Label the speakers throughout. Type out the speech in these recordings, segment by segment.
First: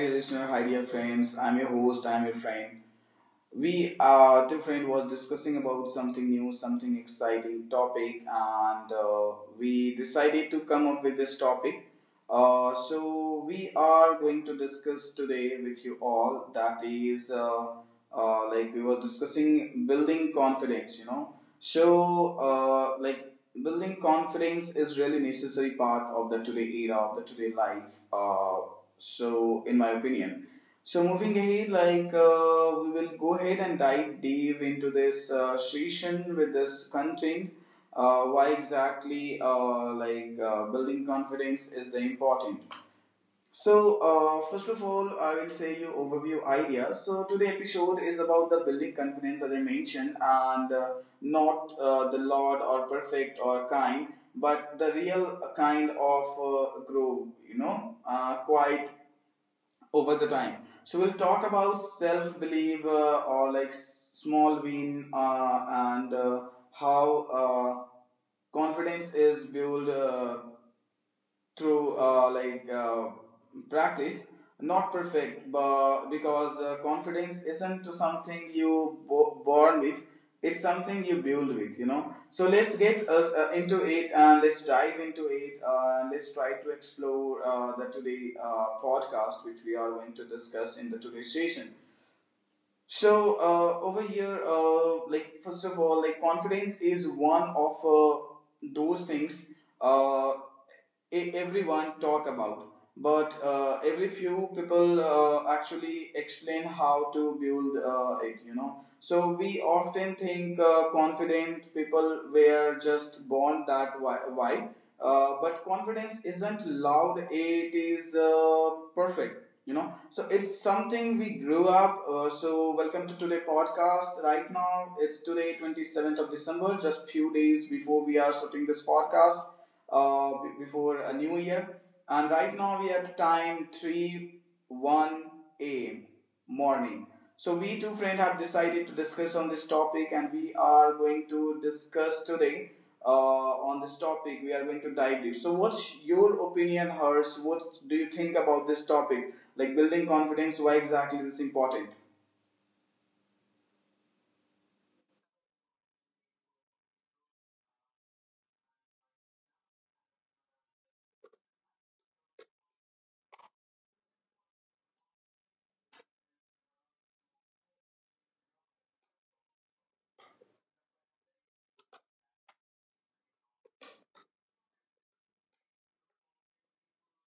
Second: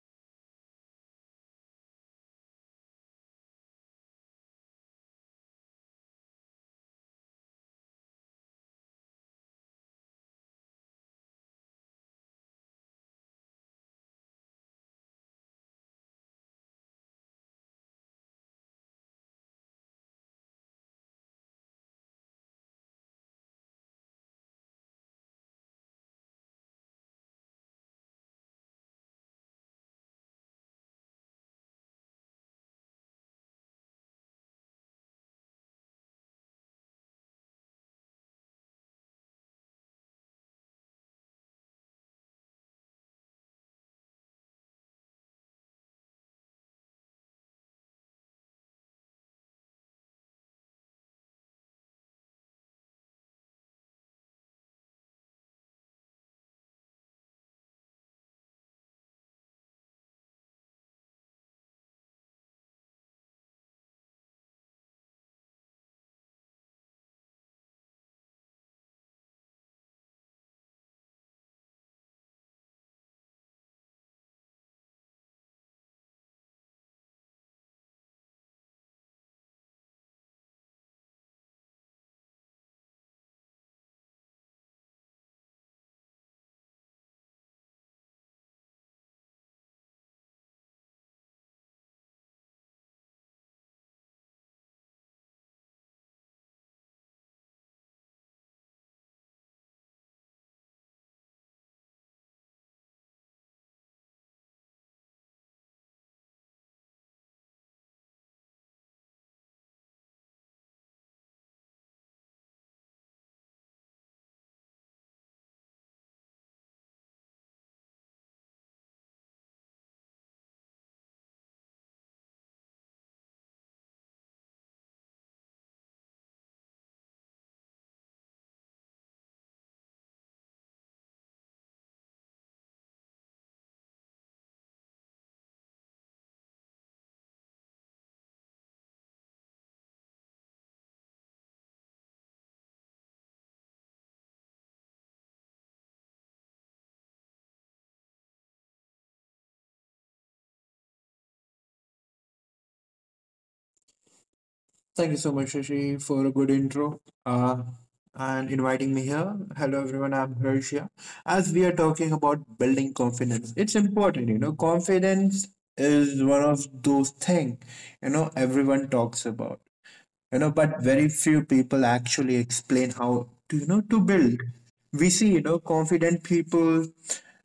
Speaker 1: dear listener, hi dear friends. I'm your host, I'm your friend we two friend was discussing about something new something exciting topic and we decided to come up with this topic. So we are going to discuss today with you all that is like we were discussing building confidence you know so like building confidence is really necessary part of the today era of the today life so in my opinion so moving ahead, like we will go ahead and dive deep into this session with this content. Why exactly like building confidence is the important. So first of all, I will say you overview idea. So today episode is about the building confidence as I mentioned, and not the Lord or perfect or kind, but the real kind of grow. You know, quite over the time. So we'll talk about self belief or like small win and how confidence is built through practice not perfect but because confidence isn't something you born with. It's something you build with, you know. So let's get us into it and let's dive into it, and let's try to explore the today podcast which we are going to discuss in the today's session. So over here, like first of all, like confidence is one of those things uh, everyone talk about, but every few people actually explain how to build it. You know, so we often think confident people were just born that why, but confidence isn't loud. It is perfect. You know so it's something we grew up. So welcome to today podcast. Right now it's today 27th of December, just few days before we are shooting this podcast, before a new year. And right now we at time 3 1 a.m. morning. So we two friends have decided to discuss on this topic, and we are going to discuss today on this topic. We are going to dive deep. So, what's your opinion, Hers? What do you think about this topic? Like building confidence, why exactly this is important?
Speaker 2: Thank you so much, Shashi, for a good intro, and inviting me here. Hello, everyone. I'm Hershia. As we are talking about building confidence, it's important, you know, confidence is one of those things, you know, everyone talks about you know, but very few people actually explain how to, you know, to build. We see, you know, confident people,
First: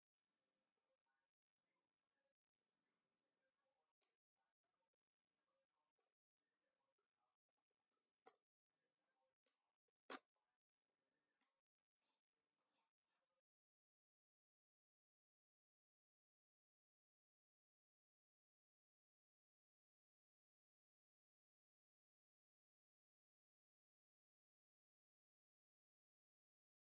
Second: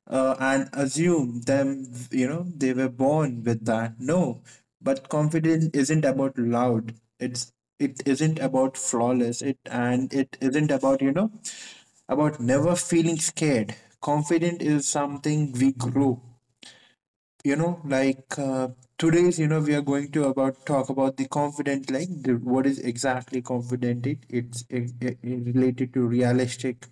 Speaker 2: and assume them, you know, they were born with that. No, but confidence isn't about loud. It's it isn't about flawless it, and it isn't about, you know, about never feeling scared. Confident is something we grow, you know, like, today's, you know, we are going to about talk about the confident, like the, what is exactly confident. It it's it, it, it related to realistic,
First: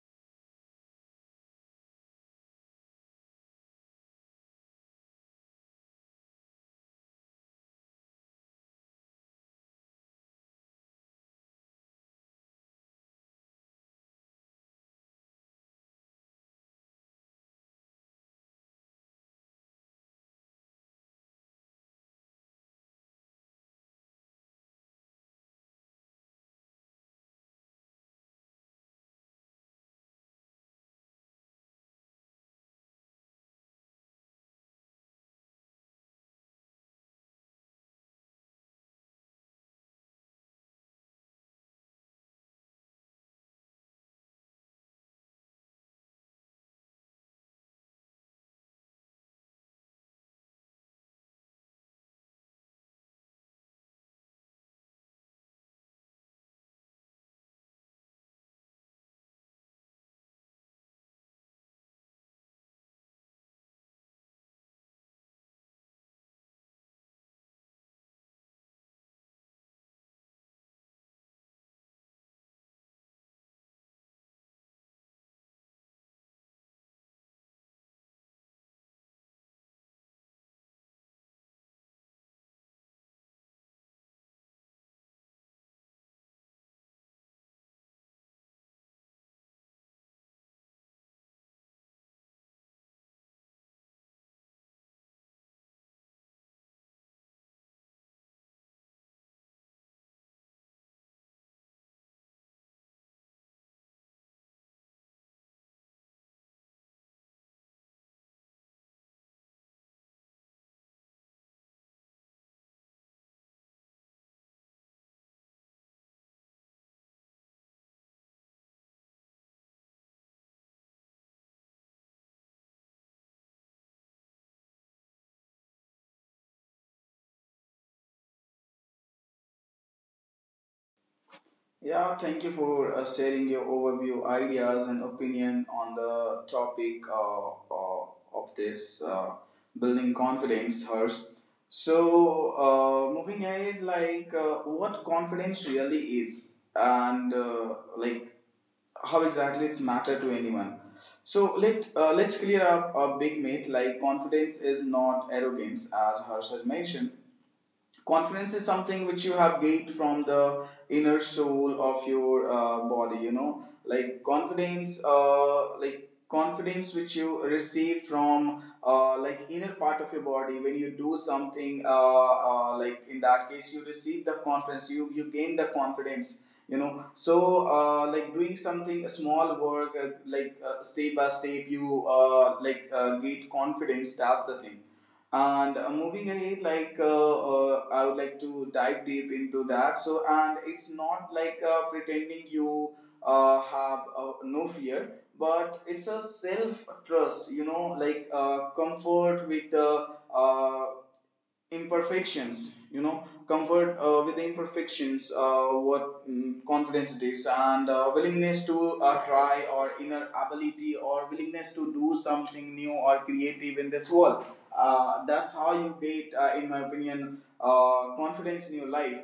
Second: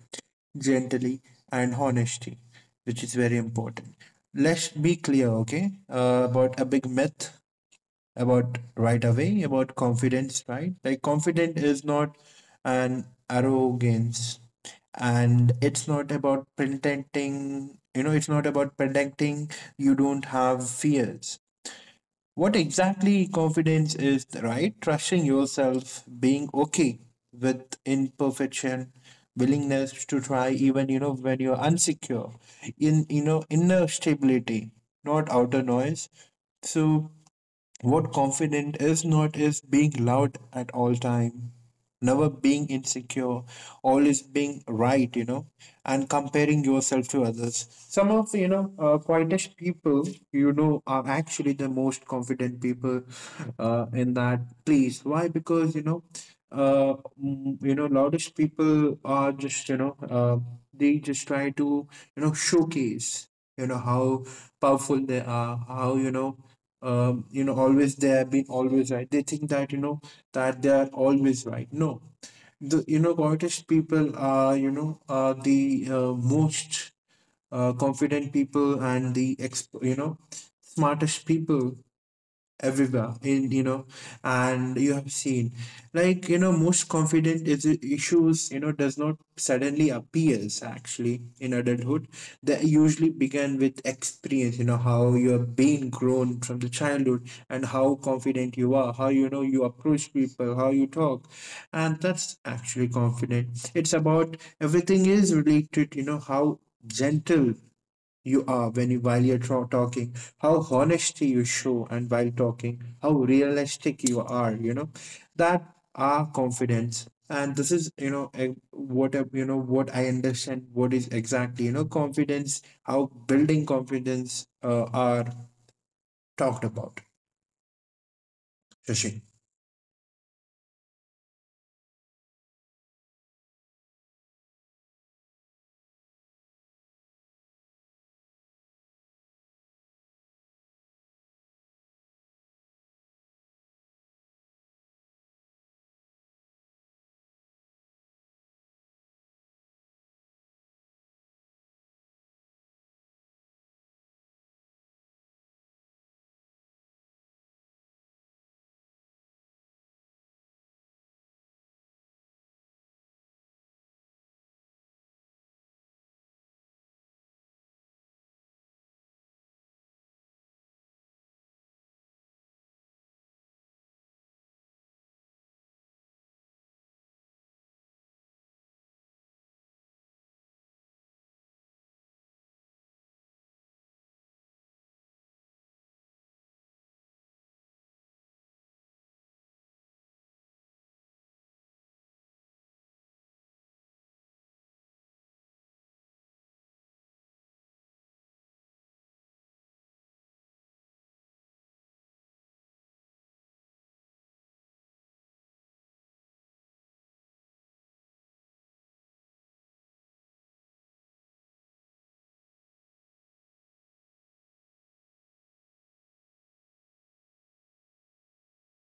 Speaker 2: gently, and honesty, which is very important. Let's be clear, okay, about a big myth, about right away, about confidence, right? Like confident is not an arrogance, and it's not about pretending, you know, it's not about pretending you don't have fears. What exactly confidence is, right? Trusting yourself, being okay with imperfection, willingness to try even, you know, when you're insecure, in, you know, inner stability, not outer noise. So what confident is not, is being loud at all time, never being insecure, always being right, you know, and comparing yourself to others. Some of, you know, quietest people, you know, are actually the most confident people, in that place. Why? Because, you know, you know, loudest people are just, you know, they just try to, you know, showcase, you know, how powerful they are, how, you know, you know, always they have been always right. They think that, you know, that they are always right. No, the, you know, Scottish people are, you know, are the most confident people and the, you know, smartest people everywhere in, you know, and you have seen, like, you know, most confident is issues, you know, does not suddenly appears actually in adulthood. They usually begin with experience, you know, how you are being grown from the childhood and how confident you are, how, you know, you approach people, how you talk. And that's actually confident. It's about everything is related, you know, how gentle you are when you while talking, how honesty you show, and while talking, how realistic you are. You know, that are confidence. And this is, you know, what you know, what I understand. What is exactly, you know, confidence? How building confidence are talked about, Shashi.
Speaker 1: Yeah, thank you for sharing your overview, ideas, and opinion on the topic of this building confidence, Hers. So, moving ahead, like what confidence really is, and like how exactly it's matter to anyone. So let's clear up a big myth like confidence is not arrogance, as Harsh has mentioned. Confidence is something which you have gained from the inner soul of your body, you know, like confidence which you receive from like inner part of your body when you do something, like in that case you receive the confidence, you gain the confidence, you know. So like doing something a small work step by step you get confidence, that's the thing. And moving ahead, like I would like to dive deep into that. So, and it's not like pretending you have no fear, but it's a self trust. You know, like comfort with the uh, imperfections, you know, comfort with the imperfections, confidence it is, and willingness to try or inner ability or willingness to do something new or creative in this world. That's how you get, in my opinion, confidence in your life.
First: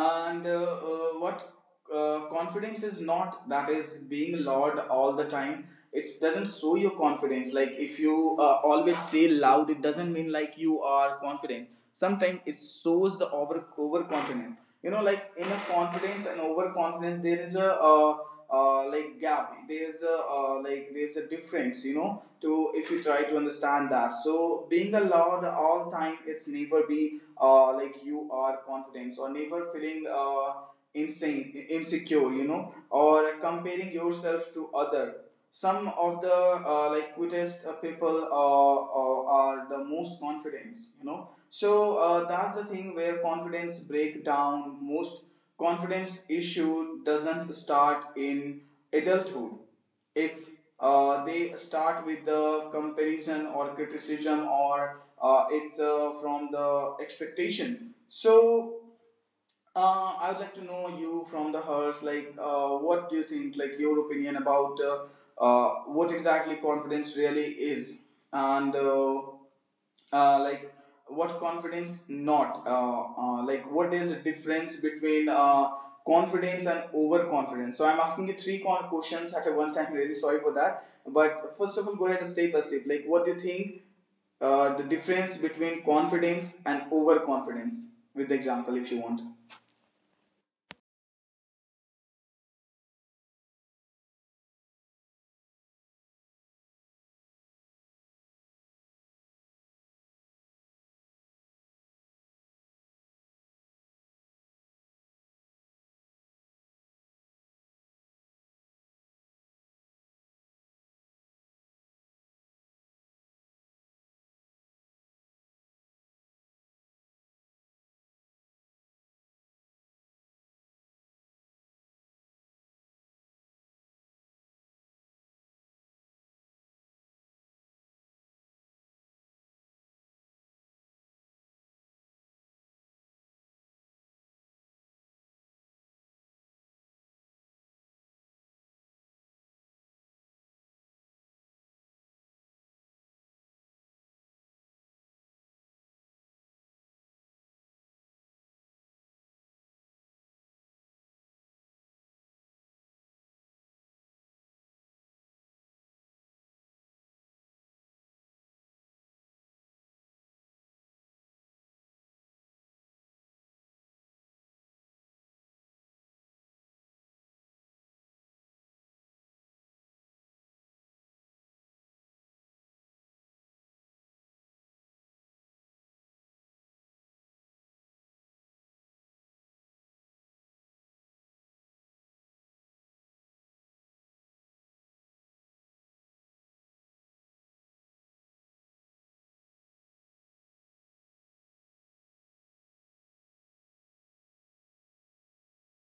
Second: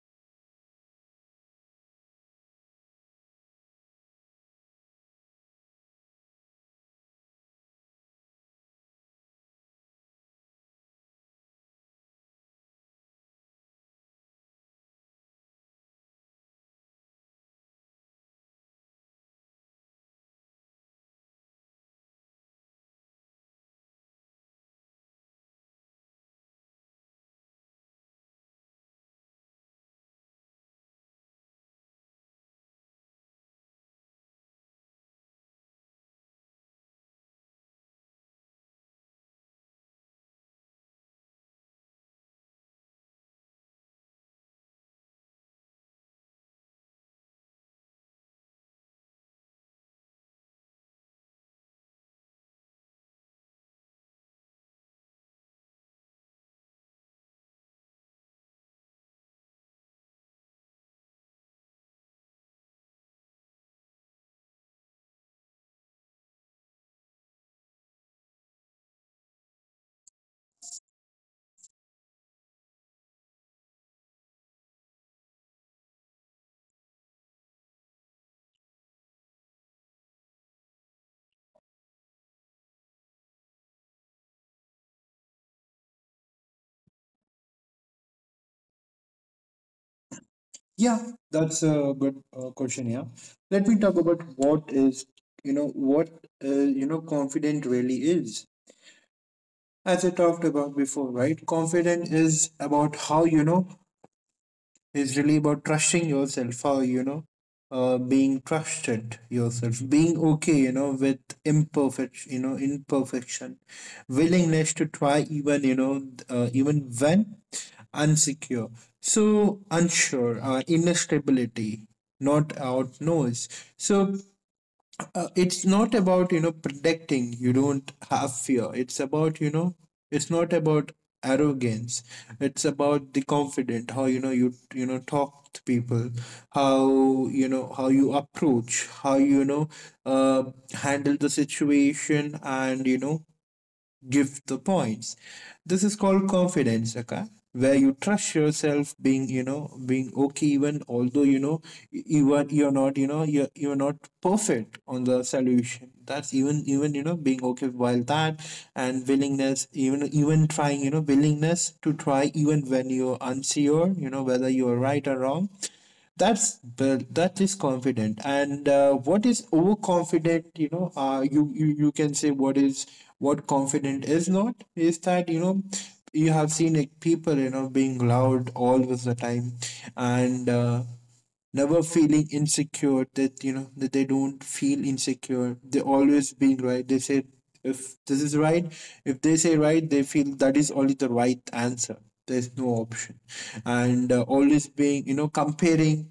Speaker 1: And what confidence is not, that is being loud all the time. It doesn't show your confidence. Like if you always say loud, it doesn't mean like you are confident. Sometimes it shows the over overconfident, you know. Like in a confidence and overconfidence there is a like gap, there's a like there's a difference, you know, to if you try to understand that. So being a loud all time, it's never be like you are confident, or never feeling insecure, you know, or comparing yourself to other. Some of the like quickest people are the most confident, you know. So that's the thing where confidence break down most. Confidence issue doesn't start in adulthood. It's they start with the comparison or criticism or it's from the expectation. So I would like to know you from the hearse. Like, what do you think? Like your opinion about what exactly confidence really is, and like what confidence not. Like, what is the difference between confidence and overconfidence? So I'm asking you three questions at a one time. Really sorry for that. But first of all, go ahead step by step. Like, what do you think the difference between confidence and overconfidence? With the example, if you want.
Speaker 2: Yeah, that's a good question. Yeah, let me talk about what is, you know, what, uh, you know, confident really is. As I talked about before, right? Confidence is about how, you know, is really about trusting yourself, how, you know, being trusted yourself, being okay, you know, with imperfect, you know, imperfection, willingness to try even, you know, even when unsecure, so unsure, inner stability, not out noise. So it's not about, you know, protecting you don't have fear. It's about, you know, it's not about arrogance. It's about the confident, how, you know, you know talk to people, how, you know, how you approach, how, you know, uh, handle the situation, and, you know, give the points. This is called confidence, okay? Where you trust yourself being, you know, being okay, even although, you know, you are you're not, you know, you're not perfect on the solution. That's even, even, you know, being okay while that, and willingness, even, even trying, you know, willingness to try even when you're unsure, you know, whether you are right or wrong. That's that is confident. And what is overconfident? You know, you, you can say what is, what confident is not, is that, you know, you have seen like people, you know, being loud all of the time, and never feeling insecure, that, you know, that they don't feel insecure. They always being right. They say if this is right, if they say right, they feel that is only the right answer. There's no option, and always being, you know, comparing,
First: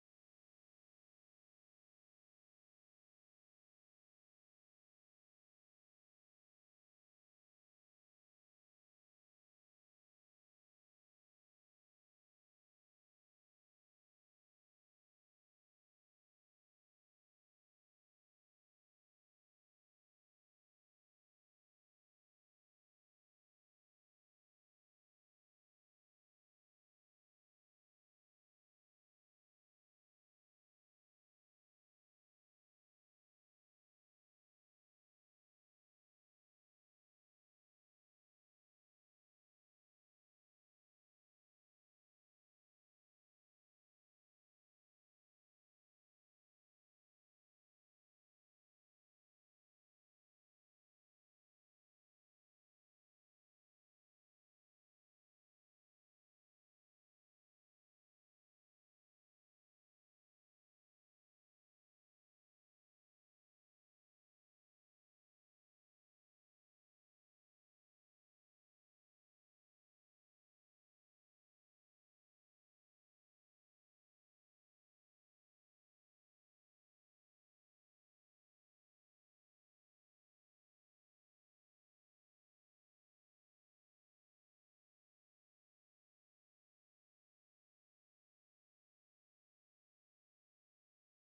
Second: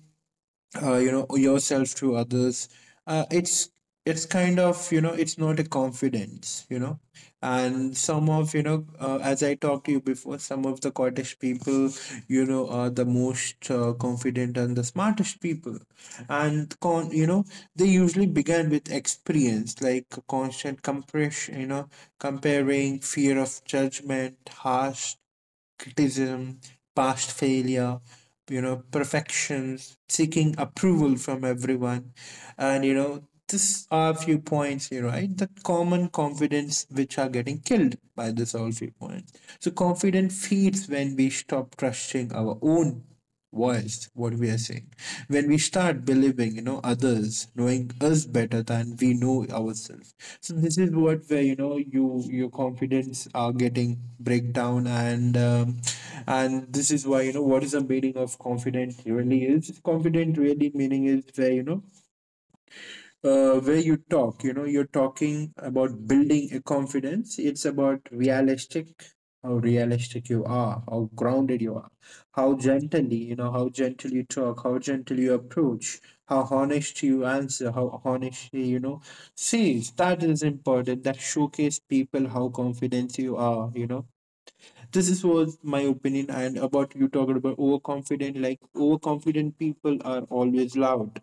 Speaker 2: you know, yourself to others. uh, it's it's kind of, you know, it's not a confidence, you know. And some of, you know, as I talked to you before, some of the Scottish people, you know, are the most confident and the smartest people. And con you know, they usually began with experience, like constant compression, you know, comparing, fear of judgment, harsh criticism, past failure, you know, perfections, seeking approval from everyone. And, you know, these are few points, you know, right? The common confidence which are getting killed by this all few points. So confidence feeds when we stop trusting our own voice, what we are saying, when we start believing, you know, others knowing us better than we know ourselves. So this is what, where, you know, you, your confidence are getting breakdown. And and this is why, you know, what is the meaning of confident really is. Confident really meaning is where, you know, where you talk, you know, you're talking about building a confidence. It's about realistic, how realistic you are, how grounded you are, how gently, you know, how gentle you talk, how gentle you approach, how honest you answer, how honestly, you know, says. That is important, that showcase people how confident you are, you know. This is was my opinion. And about you talking about overconfident, like overconfident people are always loud.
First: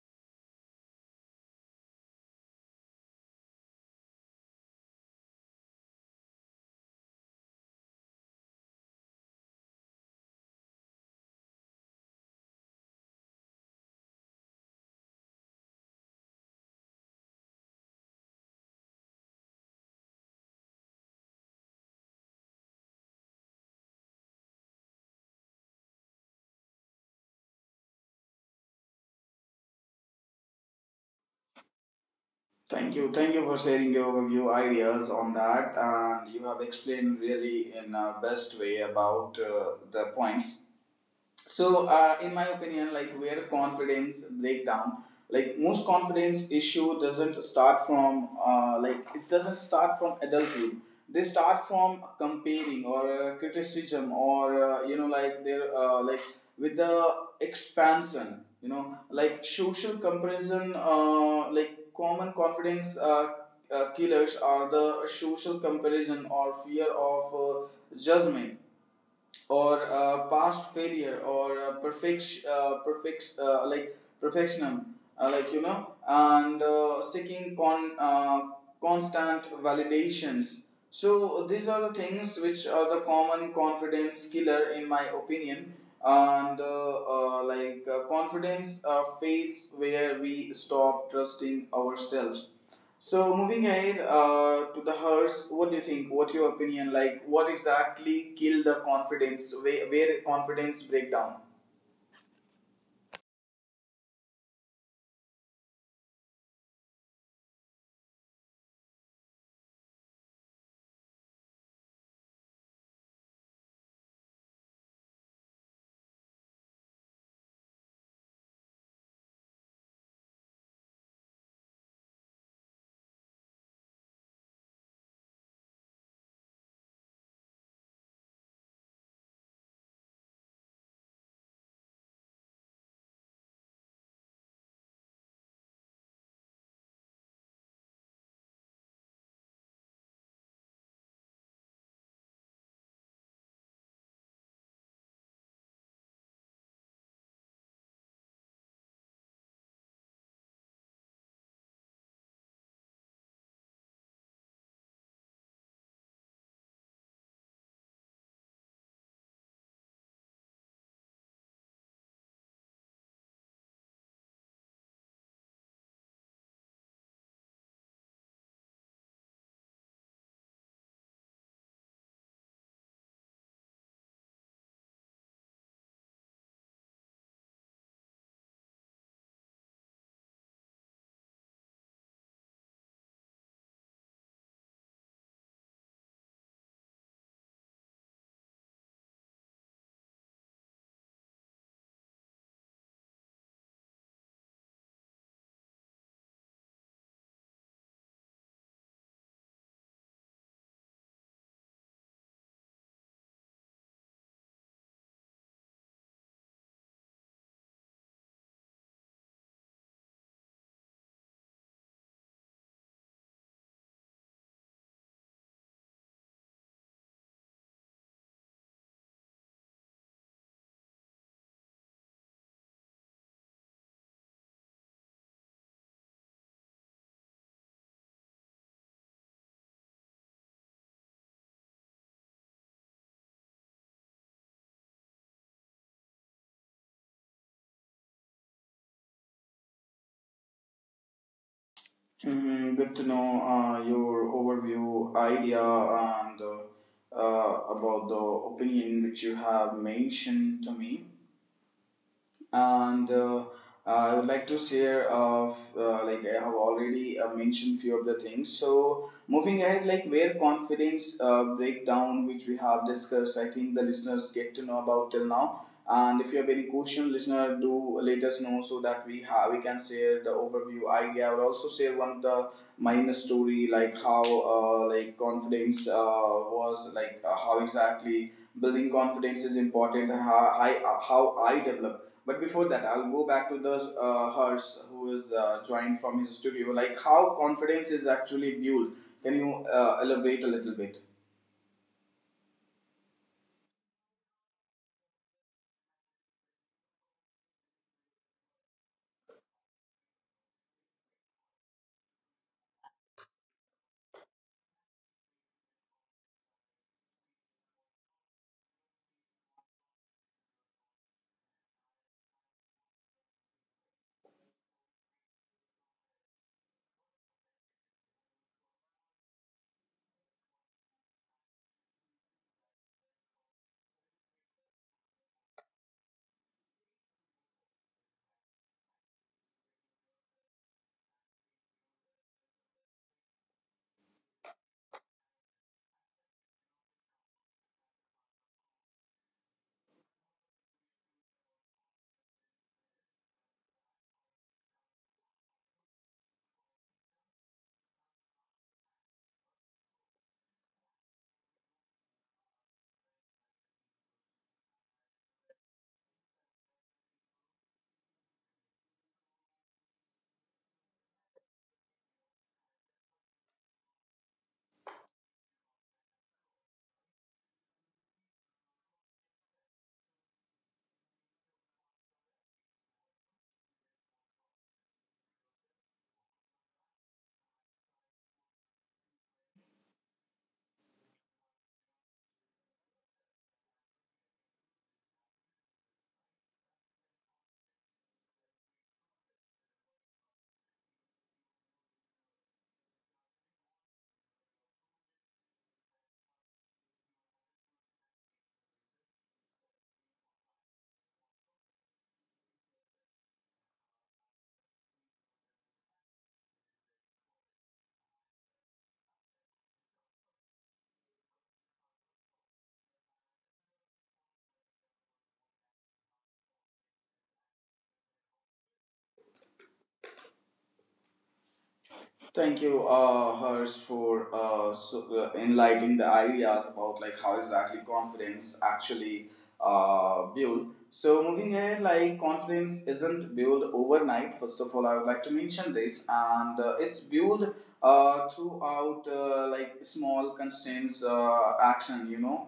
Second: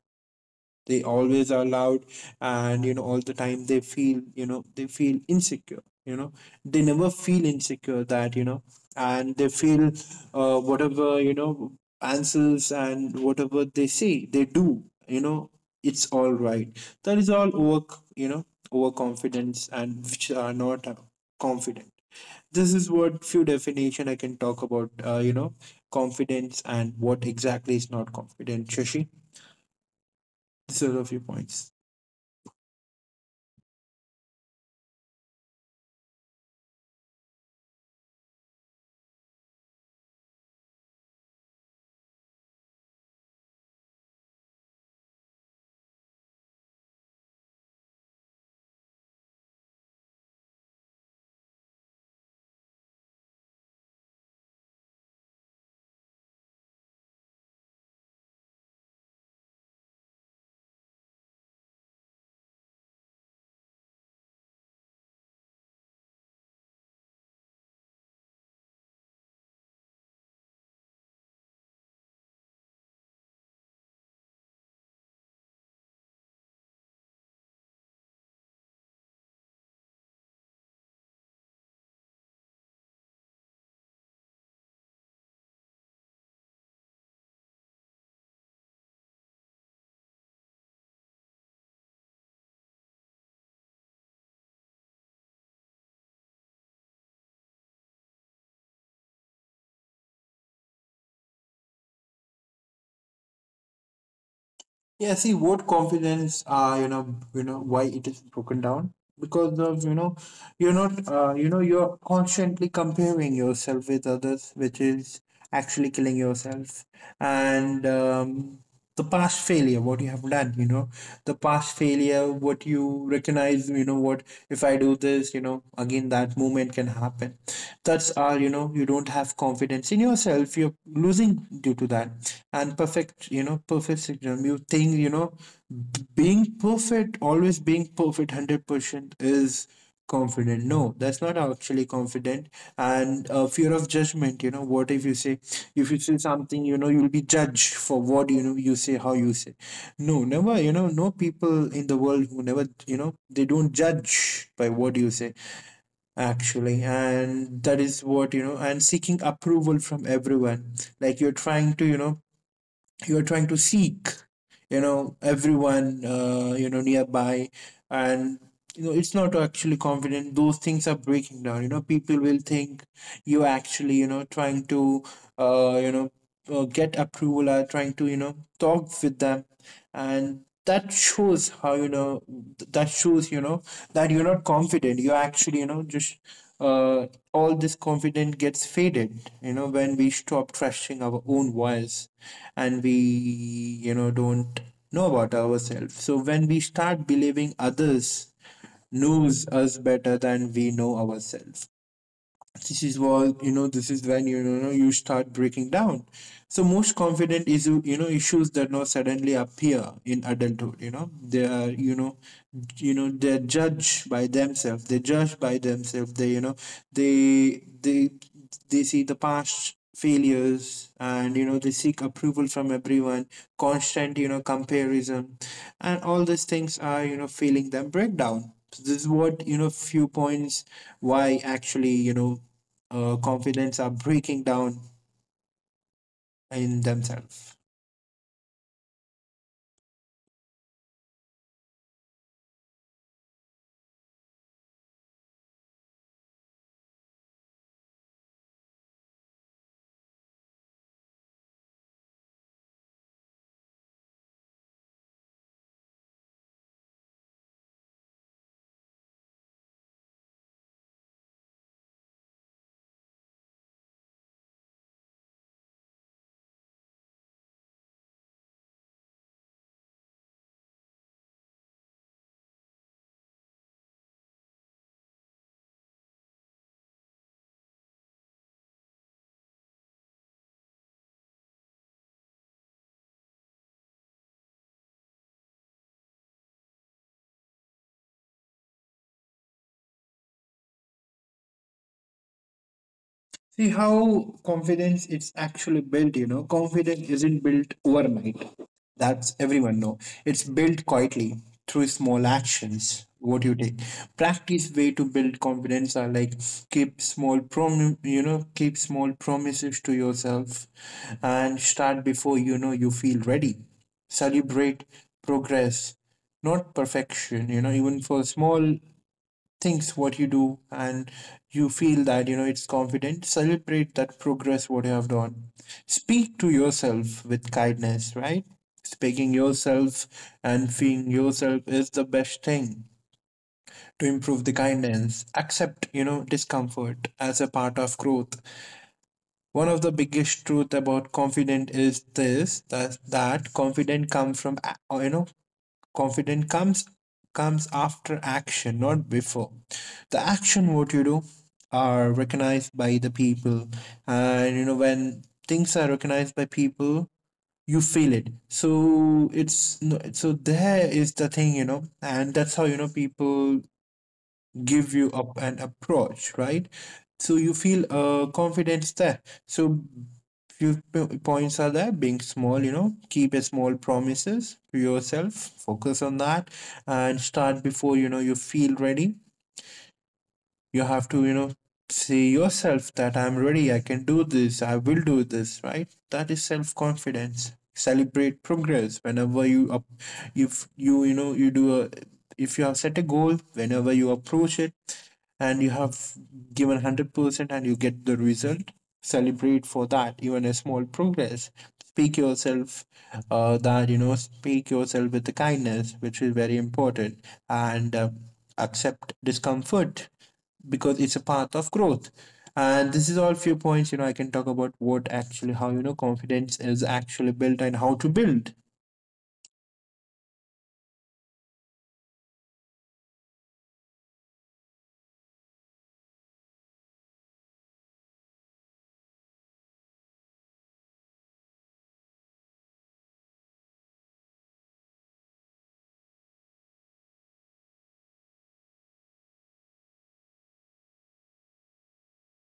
Speaker 2: They always are loud, and, you know, all the time they feel, you know, they feel insecure. You know, they never feel insecure, that, you know, and they feel, whatever, you know, answers, and whatever they say they do. You know, it's all right. That is all over, you know, overconfidence, and which are not confident. This is what few definition I can talk about. You know, confidence and what exactly is not confident. Shashi, these are a few points.
Speaker 1: Thank you. Thank you for sharing your ideas on that. And you have explained really in a best way about the points. So, in my opinion, like where confidence breakdown, like most confidence issue doesn't start from like it doesn't start from adulthood. They start from comparing or criticism or you know like their like with the expansion. You know like social comparison. Like common confidence killers are the social comparison or fear of judgment or past failure or like perfectionism, like you know, and seeking constant validations. So these are the things which are the common confidence killer in my opinion, and like confidence fades where we stop trusting ourselves. So moving ahead to the hearse, what do you think? What your opinion? Like, what exactly kill the confidence? Where confidence break down?
Speaker 2: Yeah, see, what confidence, you know, you know why it is broken down? Because of, you know, you're not, you know, you're constantly comparing yourself with others, which is actually killing yourself. And the past failure, what you have done, you know, the past failure, what you recognize, you know, what, if I do this, you know, again, that movement can happen. That's all, you know, you don't have confidence in yourself, you're losing due to that. And perfect, you know, perfect, perfectionism, you think, you know, being perfect, always being perfect 100% is confident. No, that's not actually confident. And fear of judgment, you know, what if you say, if you say something, you know, you'll be judged for what, you know, you say, how you say. No, never, you know, no people in the world who never, you know, they don't judge by what you say, actually. And that is what, you know, and seeking approval from everyone, like you're trying to, you know, you are trying to seek, you know, everyone you know nearby. And, you know, it's not actually confident. Those things are breaking down, you know, people will think you, actually, you know, trying to, you know, get approval, or trying to, you know, talk with them. And that shows how, you know, that shows, you know, that you're not confident. You're actually, you know, just uh, all this confidence gets faded, you know, when we stop trusting our own voice, and we, you know, don't know about ourselves. So when we start believing others knows us better than we know ourselves, this is what, you know, this is when, you know, you start breaking down. So most confident is, you know, issues that now suddenly appear in adulthood, you know, they are, you know, you know, they're judged by themselves, they judge by themselves, they, you know, they they see the past failures, and, you know, they seek approval from everyone, constant, you know, comparison. And all these things are, you know, feeling them breakdown. So this is what, you know, few points, why actually, you know, confidence are breaking down in themselves.
Speaker 1: Hmm. Good to know your overview idea, and about the opinion which you have mentioned to me. And I would like to share of like I have already mentioned few of the things. So moving ahead, like where confidence breakdown, which we have discussed, I think the listeners get to know about till now. And if you have any question, listener, do let us know so that we can share the overview idea. I will also share one of the minus story like how like confidence was like how exactly building confidence is important. And how I how I developed, but before that, I'll go back to the Hers who is joined from his studio. Like how confidence is actually built. Can you elaborate a little bit?
Speaker 2: See how confidence it's actually built. You know, confidence isn't built overnight. That's everyone know. It's built quietly through small actions. What you take, practice way to build confidence are like, keep small prom you know, keep small promises to yourself, and start before, you know, you feel ready. Celebrate progress not perfection even for small thinks what you do, and you feel that it's confident. Celebrate that progress what you have done. Speak to yourself with kindness, right? Speaking yourself and feeling yourself is the best thing to improve the kindness. Accept discomfort as a part of growth. One of the biggest truth about confident is this that confident comes from a- you know Confidence comes after action, not before. The action what you do are recognized by the people, and you know when things are recognized by people, you feel it. So it's no- so there is the thing, you know, and that's how you know people give you up an approach, right? So you feel confidence there. So points are there. Being small, you know, keep a small promises to yourself, focus on that, and start before you know you feel ready. You have to, you know, say yourself that I'm ready, I can do this, I will do this, right? That is self confidence. Celebrate progress whenever you up. If you, you know, you do a, if you have set a goal, whenever you approach it and you have given 100% and you get the result, celebrate for that, even a small progress. Speak yourself, that you know speak yourself with the kindness, which is very important. And accept discomfort because it's a path of growth. And this is all few points, you know, I can talk about what actually how you know confidence is actually built and how to build.
Speaker 1: Thank you, Hers, for enlightening the ideas about like how exactly confidence actually build. So moving ahead, like confidence isn't built overnight. First of all, I would like to mention this, and it's built throughout like small constraints action. You know,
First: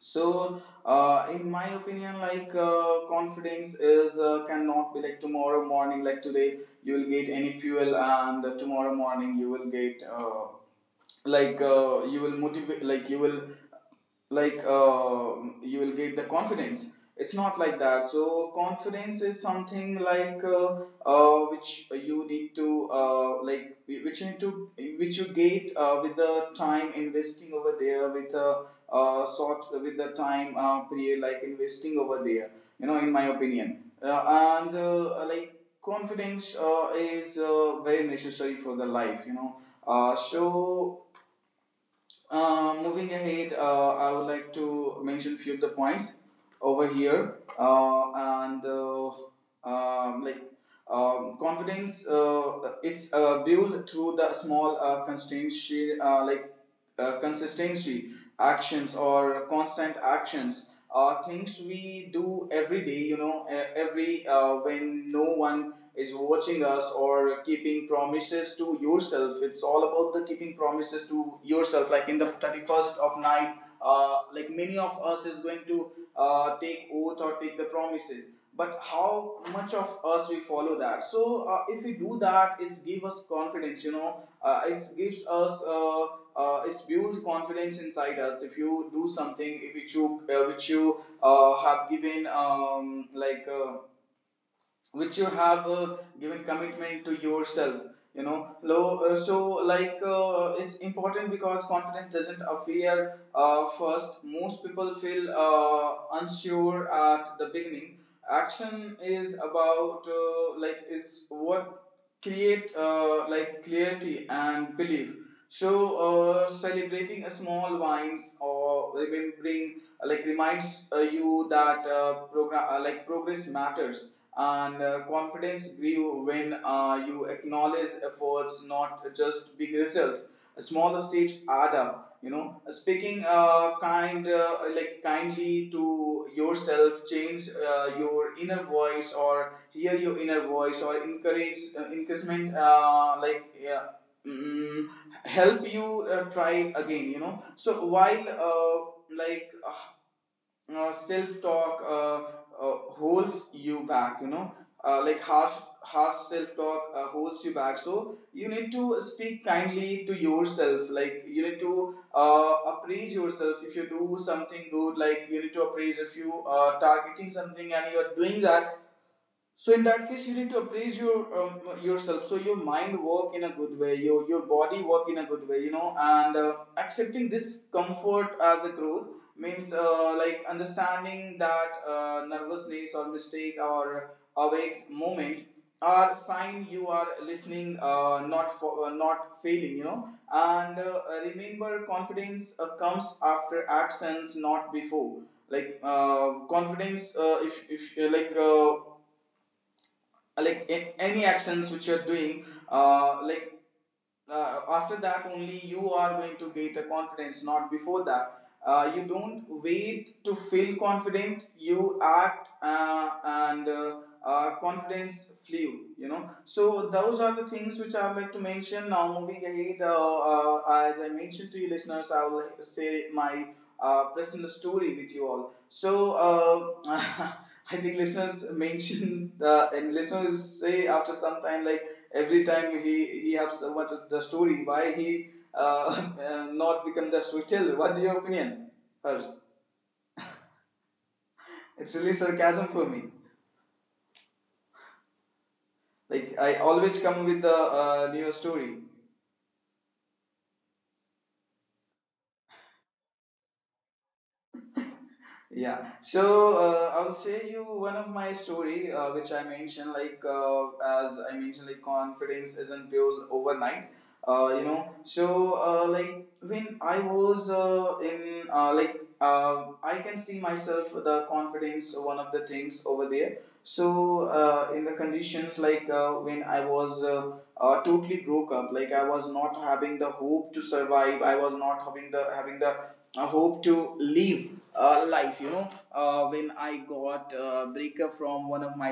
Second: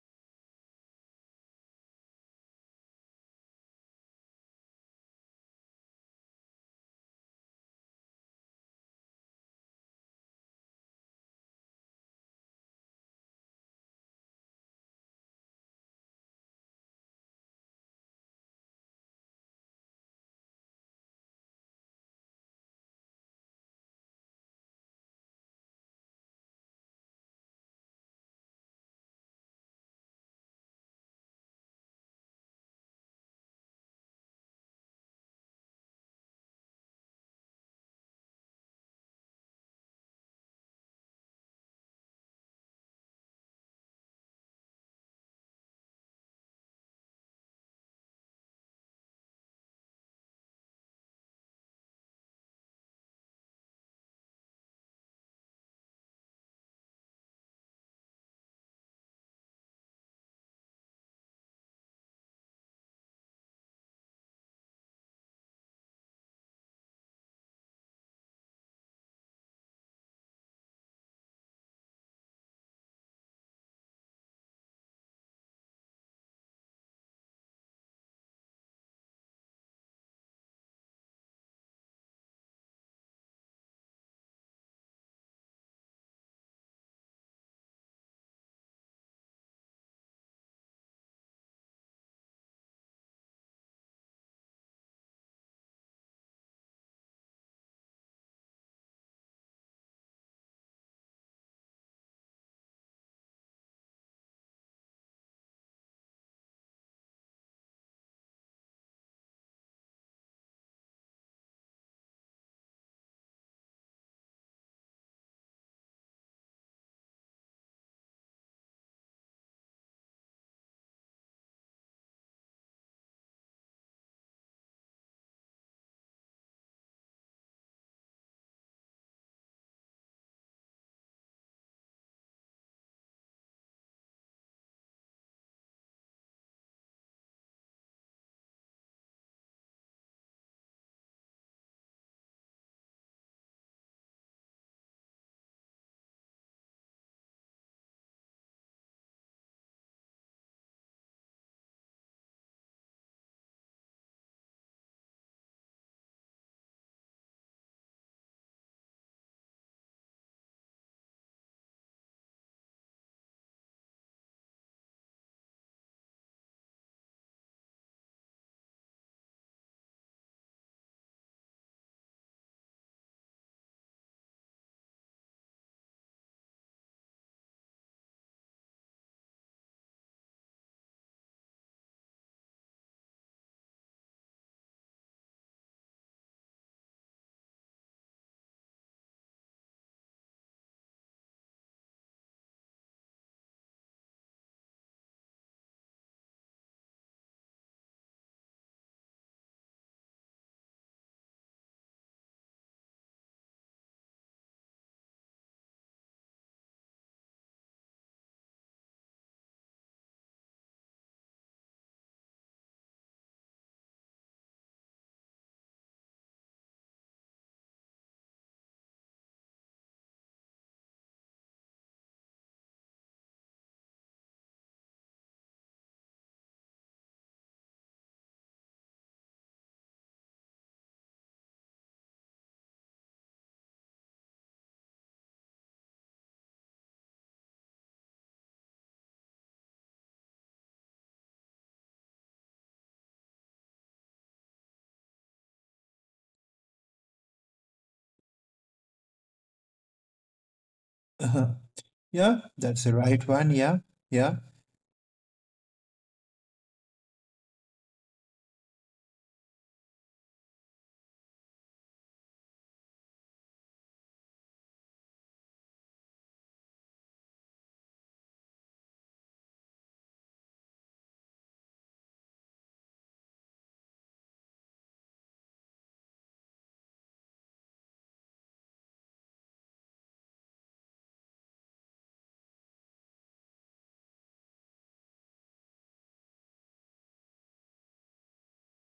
Speaker 1: so in my opinion like confidence is cannot be like tomorrow morning, like today you will get any fuel, and tomorrow morning you will get like you will motivate, like you will get the confidence. It's not like that. So confidence is something like which you need to which you get with the time investing over there, with a sort with the time period like investing over there, you know, in my opinion. And like confidence is very necessary for the life, you know. So moving ahead, I would like to mention a few of the points over here, and like confidence. It's built through the small consistency actions or constant actions. Things we do every day, you know, every when no one is watching us, or keeping promises to yourself. It's all about the keeping promises to yourself, like in the 31st of night. Like many of us is going to take oath or take the promises, but how much of us we follow that? So if we do that, it's give us confidence, it gives us it's build confidence inside us, if you do something, if you which you have given, which you have given commitment to yourself, so, it's important because confidence doesn't appear first. Most people feel unsure at the beginning. Action is about like is what create like clarity and belief. So celebrating a small wins or remembering like reminds you that program like progress matters. And confidence grew when you acknowledge efforts, not just big results. Smaller steps add up, you know. Speaking kind like kindly to yourself, change your inner voice, or hear your inner voice, or encouragement mm, help you try again, you know. So while like self talk holds you back, you know. Like harsh self talk holds you back. So you need to speak kindly to yourself, like you need to appraise yourself if you do something good. Like you need to appraise if you are targeting something and you are doing that. So in that case, you need to appraise your, yourself. So your mind work in a good way, your body work in a good way, you know. And accepting this comfort as a growth means like understanding that nervousness or mistake or awake moment are sign you are listening, not for, not failing, you know. And remember, confidence comes after actions, not before. Like confidence if like like in any actions which you're doing after that only you are going to get a confidence, not before that. You don't wait to feel confident, you act, and confidence flew, you know. So those are the things which I would like to mention. Now moving ahead, as I mentioned to you listeners, I will say my personal story with you all, so I think listeners mentioned, and listeners will say after some time, like every time he has what, the story, why he not become the switchel. What's your opinion first? It's really sarcasm for me, like I always come with the new story.
Speaker 2: Uh-huh. Yeah, that's the right one. Yeah yeah.
Speaker 1: Yeah, so I'll say you one of my story, which I mentioned, like as I mentioned, like confidence isn't built overnight. You know, so like when I was in like I can see myself the confidence, one of the things over there. So in the conditions, like when I was, totally broke up, like I was not having the hope to survive. I was not having the hope to live life, you know. When I got breakup from one of my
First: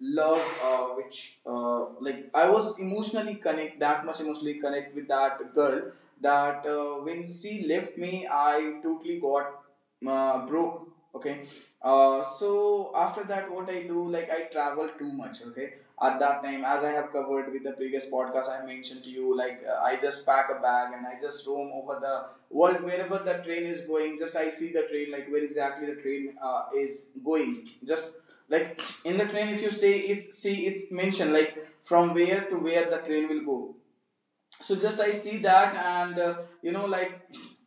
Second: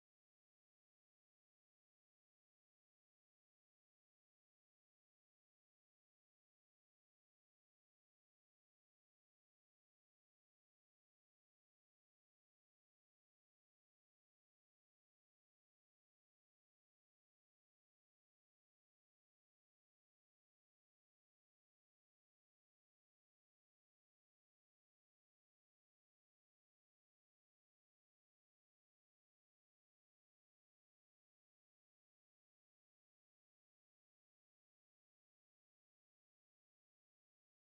Speaker 1: love, which like I was emotionally connect, that much emotionally connect with that girl, that when she left me, I totally got broke. Okay. So after that, what I do, like I travel too much. Okay. At that time, as I have covered with the previous podcast, I mentioned to you, like I just pack a bag and I just roam over the, what, wherever the train is going, just I see the train, like where exactly the train is going. Just like in the train, if you say is see it's mentioned like from where to where the train will go. So just I see that, and you know, like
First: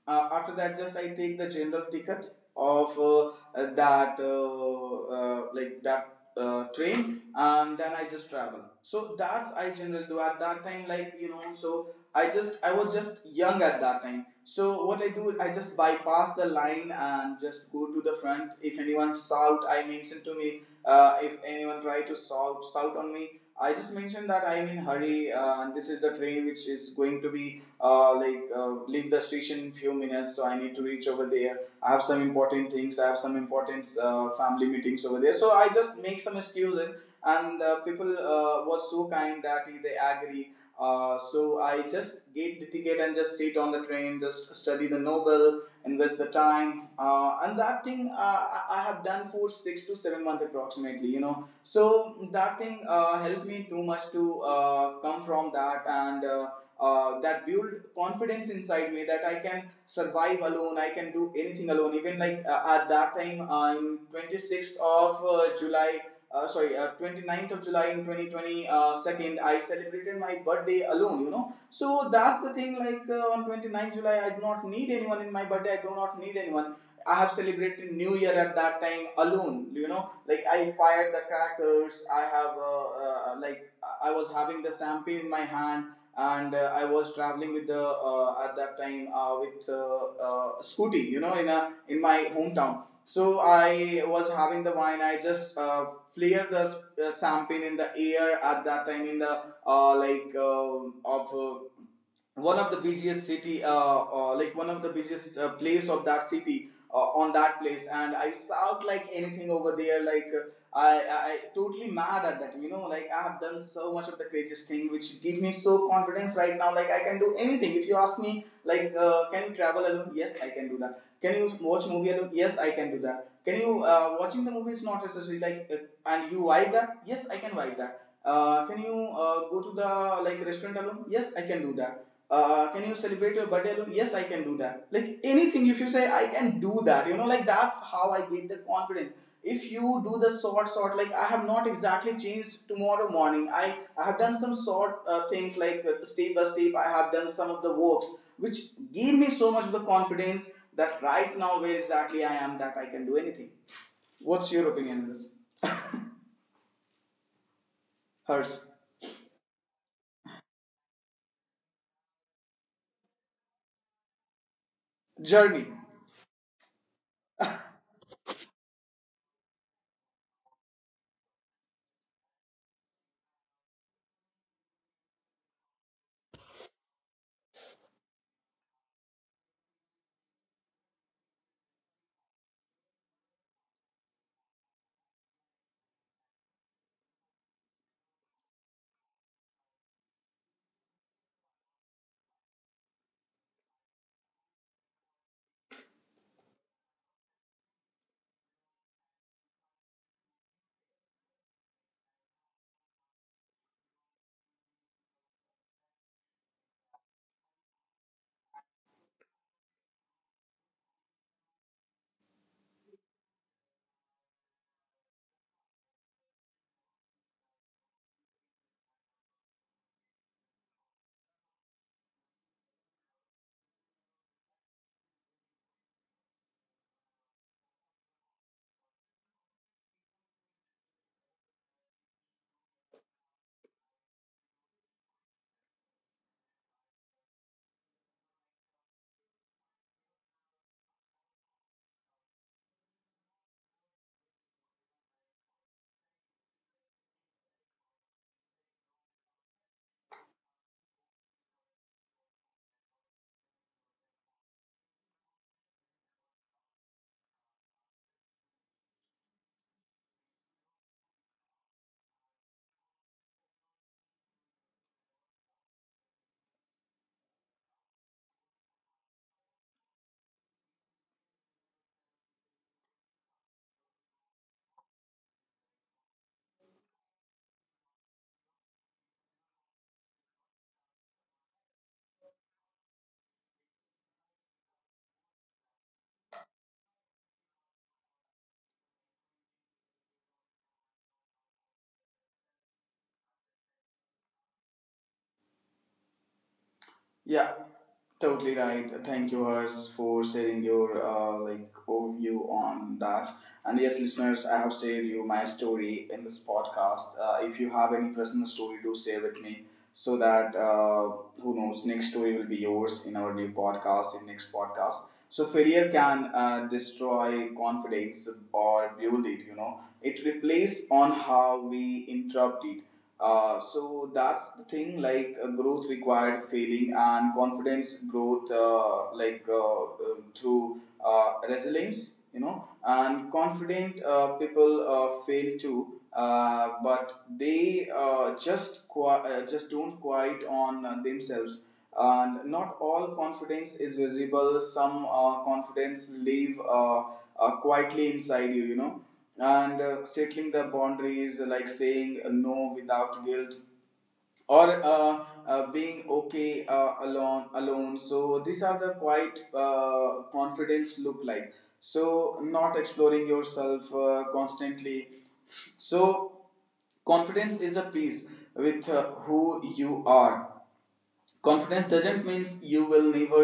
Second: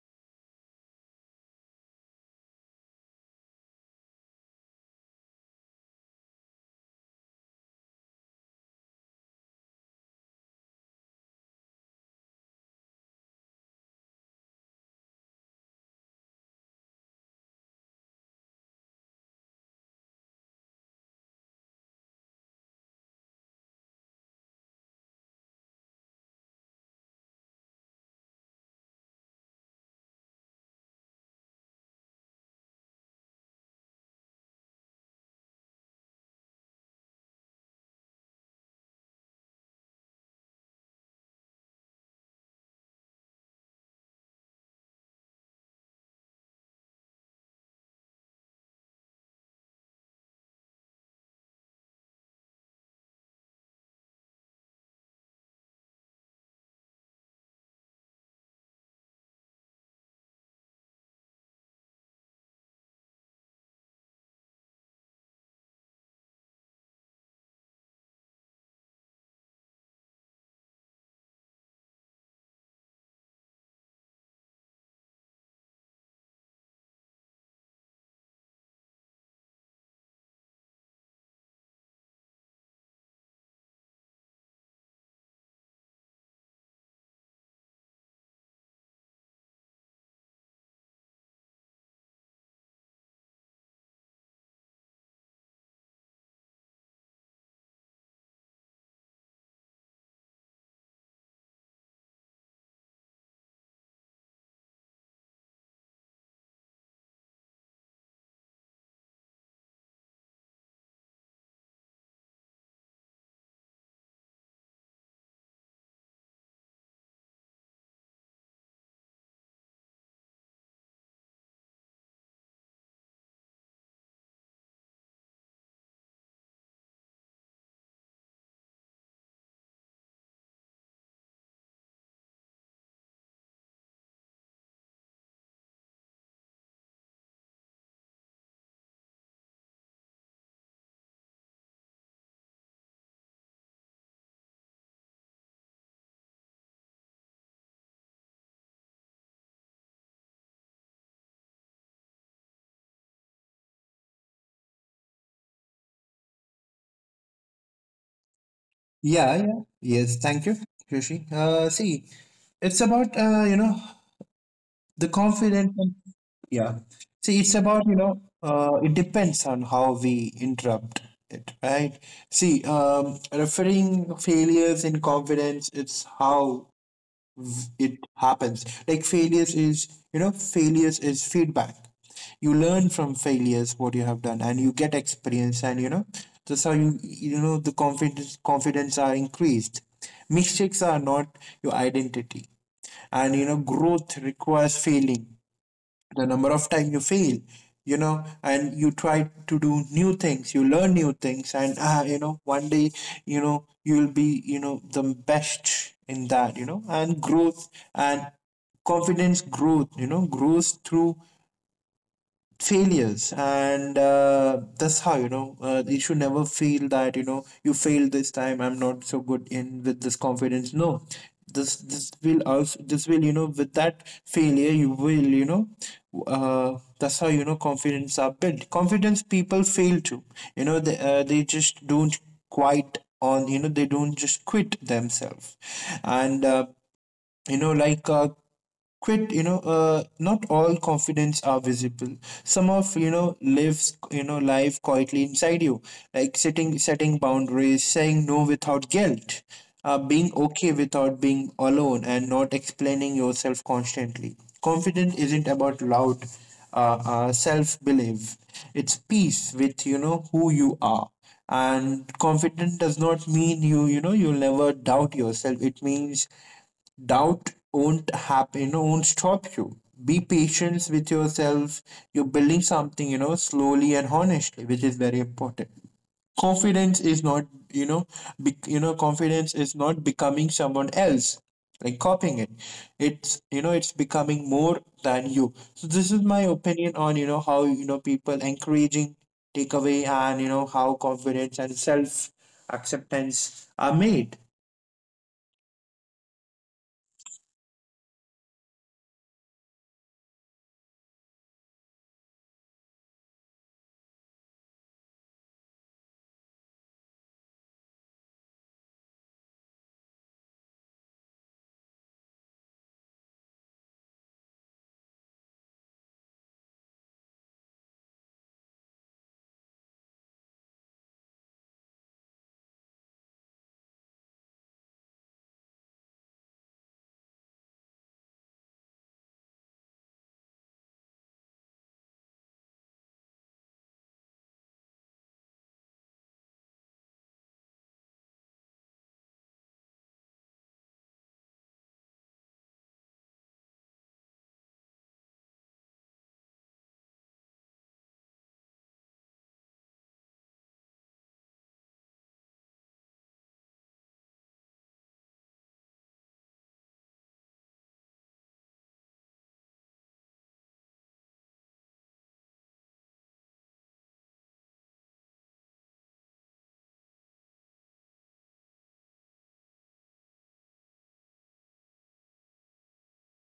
Speaker 1: after that, just I take the general ticket of, that train, and then I just travel. So that's I generally do at that time, like, you know. So I was just young at that time. So what I do, I just bypass the line and just go to the front. If anyone shout, I mention to me, if anyone try to shout on me, I just mentioned that I'm in hurry, and this is the train which is going to be, leave the station in few minutes. So I need to reach over there. I have some important things. I have some important family meetings over there. So I just make some excuses, and people was so kind that they agree. So I just get the ticket and just sit on the train, just study the novel, invest the time, and that thing I have done for 6 to 7 months approximately. You know, so that thing helped me too much to come from that, and that built confidence inside me, that I can survive alone, I can do anything alone. Even, like at that time, in 26th of July, sorry, 9th of July in 2020, second, I celebrated my birthday alone, you know. So that's the thing, like on 9th July, I do not need anyone in my birthday, I do not need anyone. I have celebrated new year at that time alone, you know. Like I fired the crackers. I have, I was having the sample in my hand, and I was traveling with the, at that time, with scooty, you know, in a, in my hometown. So I was having the wine. I just flared the champagne in the air at that time in the, like of one of the busiest city, like one of the busiest place of that city, on that place, and I shout like anything over there. Like I totally mad at that. You know, like I have done so much of the craziest thing, which give me so confidence right now. Like I can do anything. If you ask me, like can you travel alone? Yes, I can do that. Can you watch movie alone? Yes, I can do that. Can you watching the movie is not necessary. Like and you vibe that? Yes, I can vibe that. Can you go to the, like, restaurant alone? Yes, I can do that. Can you celebrate your birthday alone? Yes, I can do that. Like anything, if you say, I can do that, you know. Like that's how I get the confidence. If you do the sort, like I have not exactly changed tomorrow morning. I have done some sort things, like step by step. I have done some of the works which gave me so much of the confidence, that right now where exactly I am, that I can do anything. What's your opinion on this, Hers?
Speaker 2: Yeah. Yeah. Yes, thank you, Yoshi. See, it's about, you know, the
Speaker 1: Journey.
Speaker 2: confidence and— yeah. See, it's about, you know, it depends on how we interrupt it, right? See, referring failures in confidence, it's how it happens. Like failures is, you know, failures is feedback. You learn from failures what you have done, and you get experience, and you know that's how you, you know, the confidence are increased. Mistakes are not your identity, and you know growth requires failing. The number of times you fail, you know, and you try to do new things, you learn new things, and you know, one day, you know, you'll be, you know, the best in that, you know. And growth and confidence growth, you know, grows through failures. And that's how, you know, you should never feel that, you know, you failed this time, I'm not so good in with this confidence. No, this, this will also, this will, you know, with that failure you will, you know, that's how you know confidence are built. Confidence people fail to, you know, they just don't quite on, you know, they don't just quit themselves. And you know, like, quit, you know. Not all confidence are visible. Some of, you know, lives, you know, life quietly inside you. Like setting boundaries, saying no without guilt, being okay without being alone, and not explaining yourself constantly. Confidence isn't about loud self belief. It's peace with, you know, who you are. And confident does not mean you, you know, you'll never doubt yourself. It means doubt won't happen, you know, won't stop you. Be patient with yourself. You're building something, you know, slowly and honestly, which is very important. Confidence is not, you know, be, you know, confidence is not becoming someone else, like copying it. It's, you know, it's becoming more than you. So this is my opinion on, you know, how you know people encouraging takeaway, and you know how confidence and self acceptance are made.
Speaker 1: Yeah. Totally right. Thank you, Hers, for sharing your like overview on that. And yes, listeners, I have shared you my story in this podcast. If you have any personal story, do share with me, so that who knows, next story will be yours in our new podcast, in next podcast. So failure can destroy confidence or build it. You know, it replays on how we interrupt. So that's the thing, like growth required failing, and confidence growth through resilience, you know. And confident people fail too, but they just just don't quiet on themselves. And not all confidence is visible. Some confidence live quietly inside you, you know. And settling the boundaries, like saying no without guilt, or being okay alone. So these are the quiet confidence look like. So not exploring yourself constantly. So confidence is a peace with who you are. Confidence doesn't means you will never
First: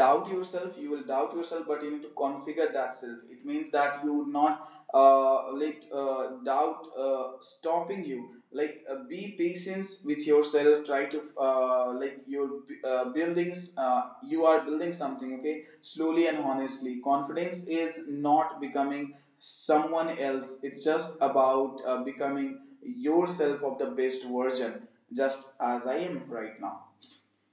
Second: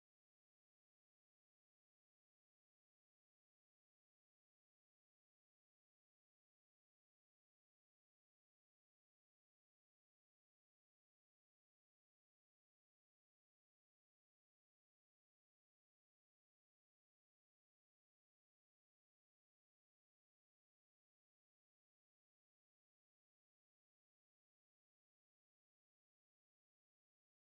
Speaker 1: doubt yourself. You will doubt yourself, but you need to configure that self. It means that you would not let doubt stopping you. Like be patient with yourself, try to uh, like your you are building something, okay, slowly and honestly. Confidence is not becoming someone else, it's just about becoming yourself of the best version, just as I am right now.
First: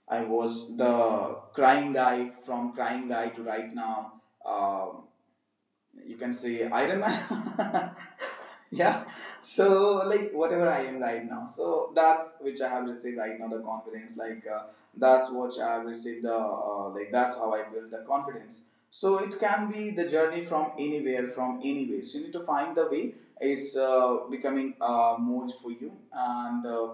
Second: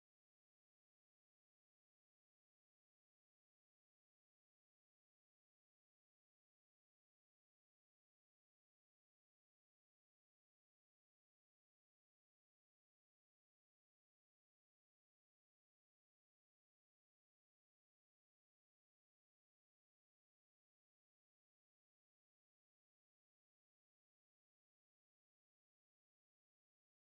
Speaker 1: I was the crying guy. From crying guy to right now. You can say Iron Man. Yeah. So like whatever I am right now, so that's which I have received right now, the confidence, like that's what I have received the, that's how I build the confidence. So it can be the journey from anywhere, from anywhere. So you need to find the way. It's becoming more for you. And uh,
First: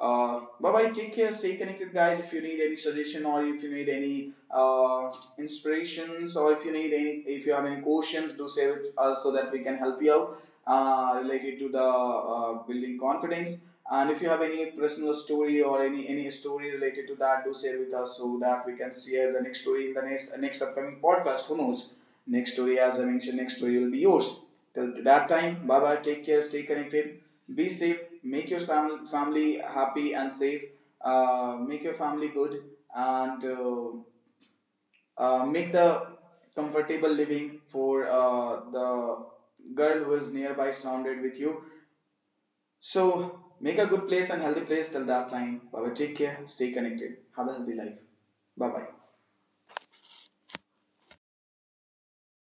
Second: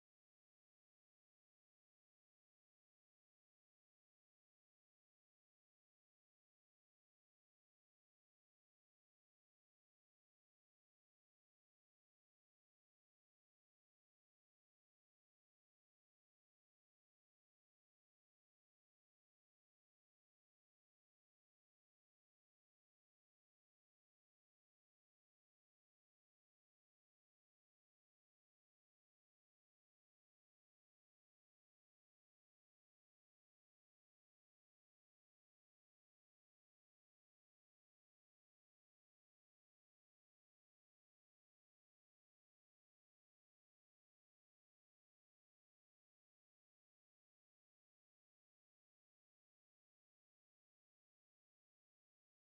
Speaker 1: uh, bye bye, take care, stay connected guys. If you need any suggestion, or if you need any inspirations, or if you need any, if you have any questions, do share with us, so that we can help you out related to the building confidence. And if you have any personal story or any story related to that, do share with us, so that we can share the next story in the next next upcoming podcast. Who knows? Next story, as I mentioned, next story will be yours. Till that time, bye bye. Take care. Stay connected. Be safe. Make your family happy and safe. Make your family good, and. Make the comfortable living for the girl who is nearby, surrounded with you. So make a good place and healthy place. Till that time, bye, bye. Take care. Stay connected. Have a healthy life. Bye bye.